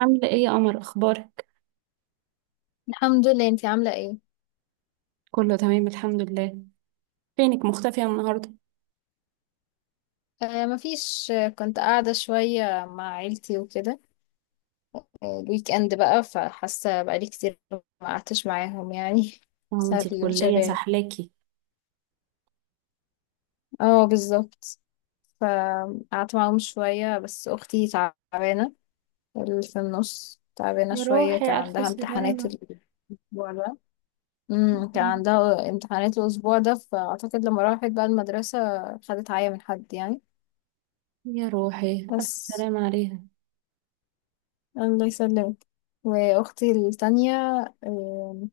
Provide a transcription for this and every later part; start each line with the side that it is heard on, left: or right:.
right: عاملة ايه يا قمر؟ اخبارك؟
left: الحمد لله، انتي عاملة ايه؟
right: كله تمام الحمد لله. فينك مختفية النهاردة؟
left: مفيش. كنت قاعدة شوية مع عيلتي وكده. الويك اند بقى، فحاسة بقالي كتير ما قعدتش معاهم يعني
right: اه، انتي
left: بسبب
right: الكلية
left: الانشغال.
right: سحلاكي؟
left: اه بالظبط. فقعدت معاهم شوية، بس اختي تعبانة، اللي في النص تعبانة
right: يا
left: شوية، كان
right: روحي، ألف
left: عندها امتحانات
right: سلامة.
left: الاسبوع ده. كان عندها امتحانات الاسبوع ده، فاعتقد لما راحت بقى المدرسة خدت عيا من حد يعني.
right: يا روحي، ألف
left: بس
right: سلامة عليها.
left: الله يسلمك. واختي التانية آم،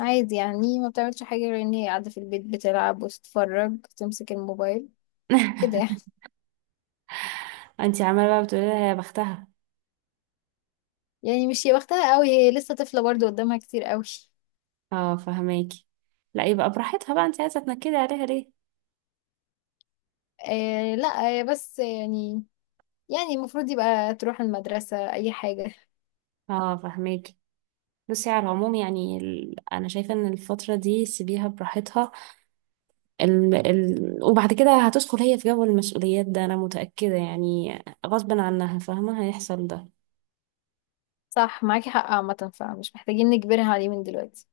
left: عادي، يعني ما بتعملش حاجة غير ان هي قاعدة في البيت بتلعب وتتفرج، تمسك الموبايل كده يعني.
right: انتي عمالة بقى بتقولي لها يا بختها؟
left: مش هي وقتها قوي، هي لسه طفلة برضه، قدامها كتير قوي.
right: اه، فهماكي. لا، يبقى براحتها بقى، انتي عايزة تنكدي عليها ليه؟
left: لا هي بس يعني، يعني المفروض يبقى تروح المدرسة اي حاجة.
right: اه، فهماكي. بصي على العموم، يعني انا شايفة ان الفترة دي سيبيها براحتها. وبعد كده هتدخل هي في جو المسؤوليات ده، انا متأكدة يعني غصب عنها، فاهمة، هيحصل ده.
left: صح، معاكي حق عامة، فمش محتاجين نجبرها عليه من دلوقتي.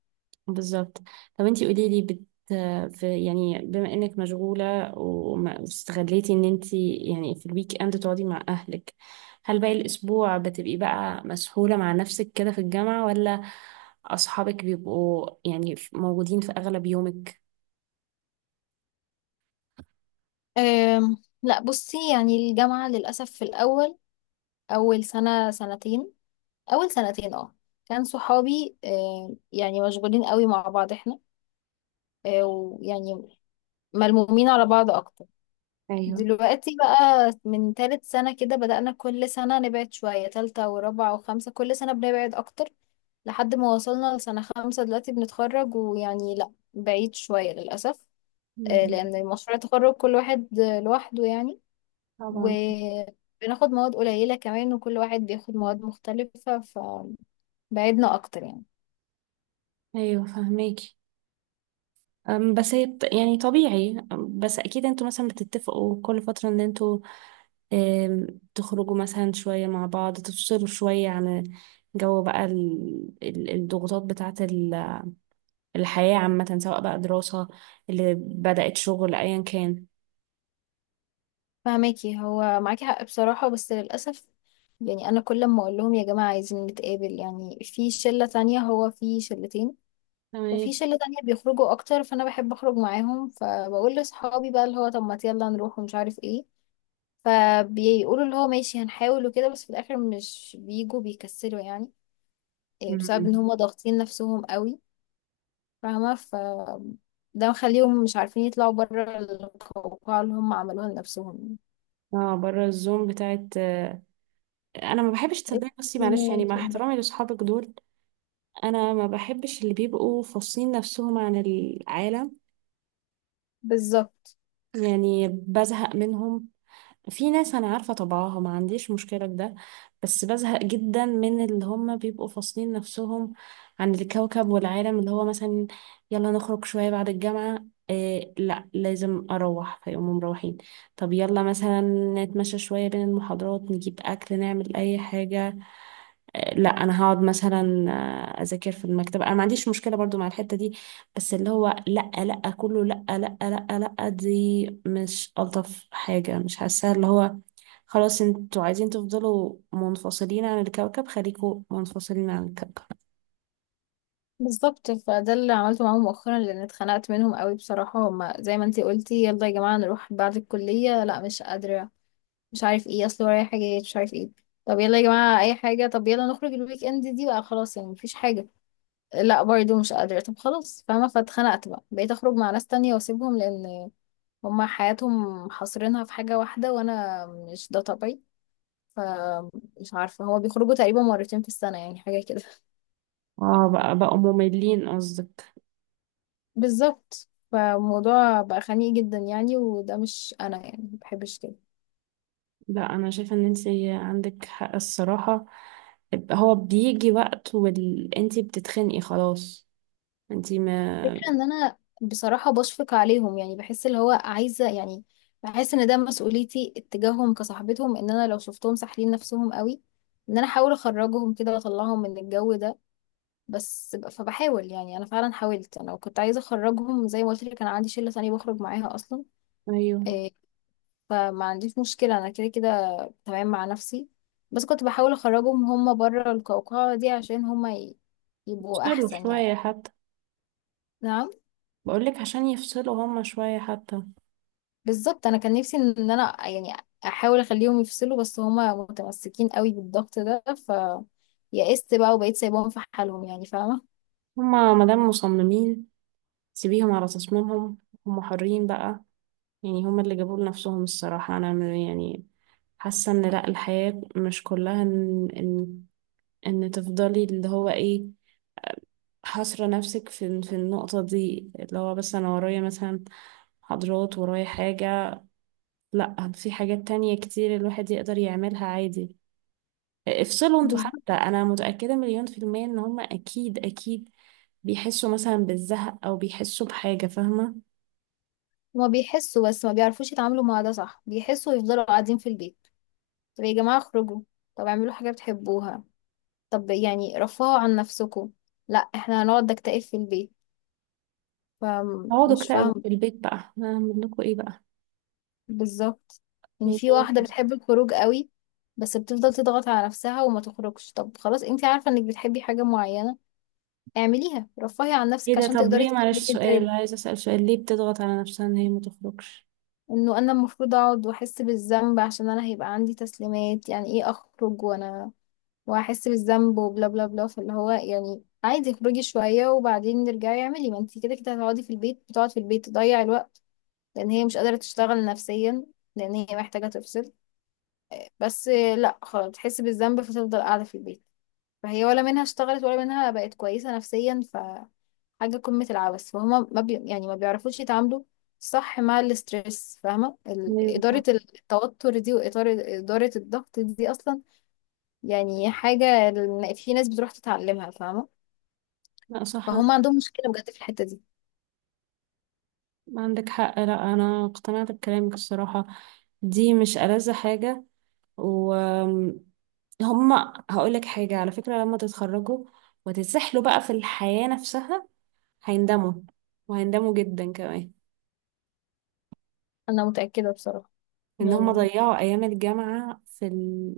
right: بالظبط. طب انتي قولي لي، بت، في، يعني بما انك مشغولة واستغليتي ان انتي يعني في الويك اند تقعدي مع اهلك، هل باقي الاسبوع بتبقي بقى مسحولة مع نفسك كده في الجامعة، ولا اصحابك بيبقوا يعني موجودين في اغلب يومك؟
left: آم، لا بصي، يعني الجامعة للأسف في الأول، أول سنة سنتين اول سنتين اه، كان صحابي يعني مشغولين قوي مع بعض احنا، ويعني ملمومين على بعض اكتر.
right: ايوه.
left: دلوقتي بقى من تالت سنة كده بدأنا كل سنة نبعد شوية، تالتة ورابعة وخمسة، كل سنة بنبعد اكتر، لحد ما وصلنا لسنة خمسة دلوقتي بنتخرج، ويعني لا، بعيد شوية للأسف.
right: مم.
left: لأن مشروع التخرج كل واحد لوحده يعني،
right: طبعا.
left: وبناخد مواد قليلة كمان، وكل واحد بياخد مواد مختلفة، فبعدنا أكتر يعني.
right: ايوه فهميكي. بس هي يعني طبيعي. بس اكيد انتوا مثلا بتتفقوا كل فترة ان انتوا آم، تخرجوا مثلا شوية مع بعض، تفصلوا شوية عن جو بقى الضغوطات بتاعة الحياة، عامة، سواء بقى دراسة اللي بدأت شغل، أيا كان.
left: فهماكي، هو معاكي حق بصراحة، بس للأسف يعني، أنا كل ما أقول لهم يا جماعة عايزين نتقابل يعني، في شلة تانية، هو في شلتين، ففي
right: تمام.
left: شلة تانية بيخرجوا أكتر، فأنا بحب أخرج معاهم، فبقول لأصحابي بقى اللي هو طب ما يلا نروح ومش عارف إيه، فبيقولوا اللي هو ماشي هنحاول وكده، بس في الآخر مش بيجوا، بيكسلوا يعني. إيه، بسبب إن
right: مم.
left: هما ضاغطين نفسهم قوي. فاهمة؟ ف ده مخليهم مش عارفين يطلعوا بره القوقعة اللي هم عملوها لنفسهم
right: اه بره الزوم بتاعت انا ما بحبش، تصدقي بصي، معلش، يعني
left: يعني.
right: مع احترامي لاصحابك دول، انا ما بحبش اللي بيبقوا فاصلين نفسهم عن العالم.
left: بالظبط.
right: يعني بزهق منهم. في ناس انا عارفه طبعها ما عنديش مشكله في ده، بس بزهق جدا من اللي هم بيبقوا فاصلين نفسهم عن الكوكب والعالم، اللي هو مثلا يلا نخرج شويه بعد الجامعه، إيه لا لازم اروح، فيقوموا مروحين. طب يلا مثلا نتمشى شويه بين المحاضرات، نجيب اكل، نعمل اي حاجه، إيه لا انا هقعد مثلا اذاكر في المكتبه. انا ما عنديش مشكله برضو مع الحته دي، بس اللي هو لأ لأ كله لأ لأ، لأ لأ دي مش ألطف حاجة، مش حاساها. اللي هو خلاص انتوا عايزين تفضلوا منفصلين عن الكوكب، خليكوا منفصلين عن الكوكب.
left: بالظبط فده اللي عملته معاهم مؤخرا، لان اتخنقت منهم قوي بصراحه، هما زي ما انتي قلتي، يلا يا جماعه نروح بعد الكليه، لا مش قادره مش عارف ايه، اصل ورايا حاجات مش عارف ايه. طب يلا يا جماعه اي حاجه، طب يلا نخرج الويك اند دي بقى، خلاص يعني مفيش حاجه، لا برضه مش قادره. طب خلاص فاهمه، فاتخنقت بقى، بقيت اخرج مع ناس تانية واسيبهم، لان هما حياتهم حاصرينها في حاجه واحده، وانا مش ده طبيعي. فمش عارفه، هما بيخرجوا تقريبا مرتين في السنه، يعني حاجه كده.
right: اه بقى، بقوا مملين قصدك؟
left: بالظبط، فالموضوع بقى خنيق جدا يعني، وده مش انا، يعني ما بحبش كده.
right: لا، أنا شايفة إن انتي عندك حق الصراحة. هو بيجي وقت وانتي بتتخنقي خلاص. انتي ما.
left: فكرة ان انا بصراحة بشفق عليهم، يعني بحس اللي هو عايزة يعني، بحس ان ده مسؤوليتي اتجاههم كصاحبتهم، ان انا لو شفتهم ساحلين نفسهم قوي، ان انا احاول اخرجهم كده واطلعهم من الجو ده. فبحاول يعني، انا فعلا حاولت، انا كنت عايزة اخرجهم، زي ما قلت لك انا عندي شلة تانية بخرج معاها اصلا.
right: أيوه.
left: إيه، فما عنديش مشكلة انا، كده كده تمام مع نفسي، بس كنت بحاول اخرجهم هم بره القوقعة دي، عشان يبقوا
right: يفصلوا
left: احسن يعني.
right: شوية حتى.
left: نعم.
right: بقولك عشان يفصلوا هما شوية حتى.
left: بالظبط، انا كان نفسي ان انا يعني احاول اخليهم يفصلوا، بس هم متمسكين قوي بالضغط ده، ف يئست بقى وبقيت سايباهم في حالهم، يعني فاهمة.
right: هما مادام مصممين، سيبيهم على تصميمهم، هم حرين بقى. يعني هم اللي جابوا لنفسهم الصراحة. أنا يعني حاسة إن لأ، الحياة مش كلها إن إن تفضلي اللي هو إيه، حاصرة نفسك في النقطة دي، اللي هو بس أنا ورايا مثلا محاضرات، ورايا حاجة. لأ، في حاجات تانية كتير الواحد يقدر يعملها عادي. افصلوا انتوا
left: بالظبط،
right: حتى، أنا متأكدة مليون في المية إن هم أكيد أكيد بيحسوا مثلا بالزهق، أو بيحسوا بحاجة، فاهمة.
left: هما بيحسوا بس ما بيعرفوش يتعاملوا مع ده صح، بيحسوا ويفضلوا قاعدين في البيت. طب يا جماعة اخرجوا، طب اعملوا حاجة بتحبوها، طب يعني رفهوا عن نفسكم، لا احنا هنقعد نكتئب في البيت.
right: اقعدوا
left: فمش
right: اكتئبوا
left: فاهمة.
right: في البيت بقى، هعمل لكم ايه بقى؟
left: بالظبط، يعني
right: يعني
left: في واحدة بتحب الخروج قوي، بس بتفضل تضغط على نفسها وما تخرجش، طب خلاص انت عارفة انك بتحبي حاجة معينة، اعمليها، رفهي عن
right: ايه
left: نفسك
right: ده،
left: عشان
right: طب
left: تقدري
right: ليه، معلش
left: تكملي
right: سؤال
left: الترم.
right: عايزة اسأل، سؤال، ليه بتضغط على نفسها ان هي ما تخرجش؟
left: انه انا المفروض اقعد واحس بالذنب، عشان انا هيبقى عندي تسليمات، يعني ايه اخرج وانا واحس بالذنب وبلا بلا بلا، فاللي هو يعني عادي، اخرجي شوية وبعدين نرجعي، اعملي، ما انت كده كده هتقعدي في البيت، بتقعد في البيت تضيع الوقت، لان هي مش قادرة تشتغل نفسيا، لان هي محتاجة تفصل، بس لا خلاص تحس بالذنب فتفضل قاعدة في البيت. فهي ولا منها اشتغلت، ولا منها بقت كويسة نفسيا، فحاجة قمة العبث، فهما ما بي... يعني ما بيعرفوش يتعاملوا صح مع الاسترس، فاهمة؟ ال-
right: ليه
left: إدارة
right: بقى؟
left: التوتر دي، إدارة الضغط دي أصلا، يعني حاجة ال- في ناس بتروح تتعلمها فاهمة،
right: لا صح.
left: فهم عندهم مشكلة بجد في الحتة دي.
right: عندك حق، لا انا اقتنعت بكلامك الصراحة، دي مش ألذ حاجة. و هما، هقول لك حاجة على فكرة، لما تتخرجوا وتتسحلوا بقى في الحياة نفسها، هيندموا، وهيندموا جدا كمان
left: أنا متأكدة بصراحة
right: ان هما
left: يعني،
right: ضيعوا ايام الجامعة في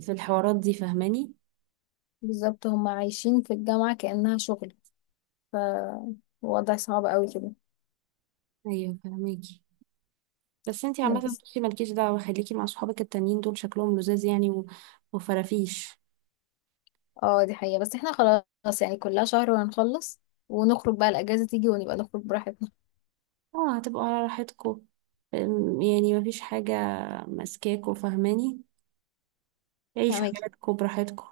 right: في الحوارات دي، فاهماني.
left: بالظبط، هم عايشين في الجامعة كأنها شغل، فوضع صعب قوي كده
right: ايوه فاهماكي. بس انتي عامة
left: بس.
right: بصي مالكيش دعوة، خليكي مع صحابك التانيين دول، شكلهم لذاذ يعني وفرافيش.
left: اه دي حقيقة، بس احنا خلاص يعني كلها شهر وهنخلص، ونخرج بقى الأجازة تيجي، ونبقى نخرج براحتنا.
right: اه هتبقوا على راحتكوا. يعني مفيش حاجة ماسكاكوا، فاهماني. عيشوا
left: فاهماكي،
right: حياتكوا براحتكوا.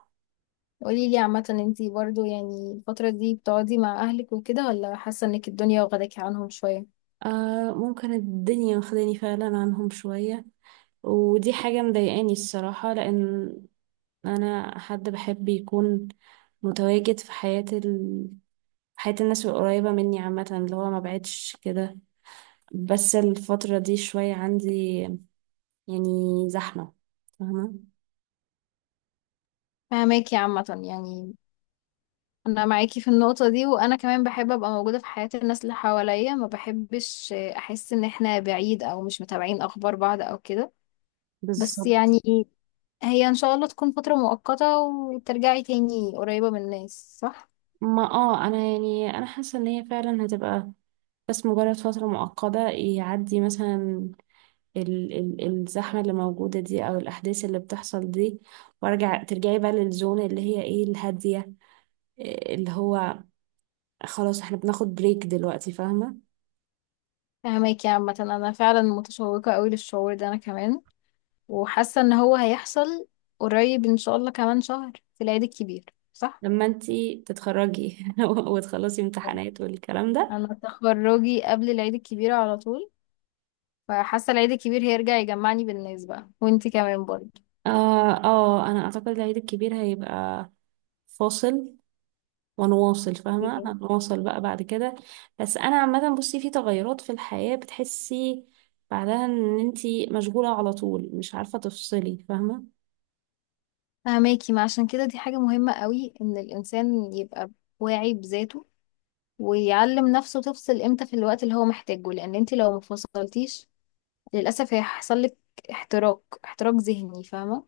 left: قولي لي عامة انتي برضو يعني الفترة دي بتقعدي مع أهلك وكده، ولا حاسة انك الدنيا واخداكي عنهم شوية؟
right: آه ممكن الدنيا واخداني فعلا عنهم شوية، ودي حاجة مضايقاني الصراحة، لأن أنا حد بحب يكون متواجد في حياة حياة الناس القريبة مني، عامة اللي هو ما بعدش كده. بس الفترة دي شوية عندي يعني زحمة، فاهمة.
left: فاهماكي عامة يعني، أنا معاكي في النقطة دي، وأنا كمان بحب أبقى موجودة في حياة الناس اللي حواليا، ما بحبش أحس إن احنا بعيد، أو مش متابعين أخبار بعض أو كده. بس
right: بالظبط.
left: يعني هي إن شاء الله تكون فترة مؤقتة، وترجعي تاني قريبة من الناس صح؟
right: ما انا حاسة ان هي فعلا هتبقى بس مجرد فترة مؤقتة، يعدي مثلا ال ال الزحمة اللي موجودة دي، او الاحداث اللي بتحصل دي، وارجع ترجعي بقى للزون اللي هي ايه، الهادية، إيه اللي هو خلاص احنا بناخد بريك دلوقتي، فاهمة.
left: فهماكي عامة، أنا فعلا متشوقة قوي للشعور ده أنا كمان، وحاسة إن هو هيحصل قريب إن شاء الله، كمان شهر في العيد الكبير صح؟
right: لما انتي تتخرجي وتخلصي
left: أه.
right: امتحانات والكلام ده.
left: أنا تخرجي قبل العيد الكبير على طول، فحاسة العيد الكبير هيرجع يجمعني بالناس بقى، وانتي كمان برضه.
right: اه اه انا اعتقد العيد الكبير هيبقى فاصل ونواصل، فاهمة،
left: أوكي.
right: هنواصل بقى بعد كده. بس أنا عامة بصي، في تغيرات في الحياة بتحسي بعدها إن انتي مشغولة على طول، مش عارفة تفصلي، فاهمة.
left: فهماكي، ما عشان كده دي حاجة مهمة قوي، إن الإنسان يبقى واعي بذاته، ويعلم نفسه تفصل إمتى في الوقت اللي هو محتاجه، لأن انتي لو مفصلتيش للأسف هيحصل لك احتراق ذهني فاهمة،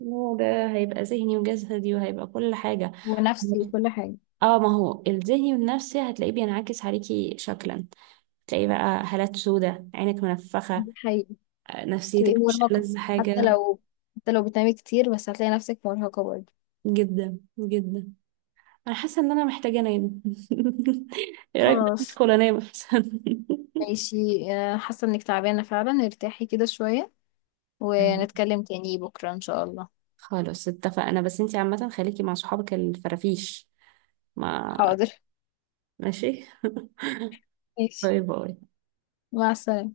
right: وده هيبقى ذهني وجسدي، وهيبقى كل حاجة.
left: ونفسي وكل حاجة.
right: اه ما هو الذهني والنفسي هتلاقيه بينعكس عليكي شكلا، تلاقي بقى هالات سودة، عينك منفخة،
left: دي حقيقة، تبقي
right: نفسيتك مش
left: مرهقة،
right: ألذ
left: حتى
right: حاجة.
left: لو حتى لو بتنامي كتير، بس هتلاقي نفسك مرهقة برضه.
right: جدا جدا. أنا حاسة إن أنا محتاجة أنام. إيه رأيك بقى
left: خلاص
right: ندخل أنام أحسن؟
left: ماشي. حاسة انك تعبانة فعلا، ارتاحي كده شوية، ونتكلم تاني بكرة ان شاء الله.
right: خلاص اتفقنا، بس انتي عامة خليكي مع صحابك الفرافيش. ما
left: حاضر
right: ماشي.
left: ماشي،
right: باي باي.
left: مع السلامة.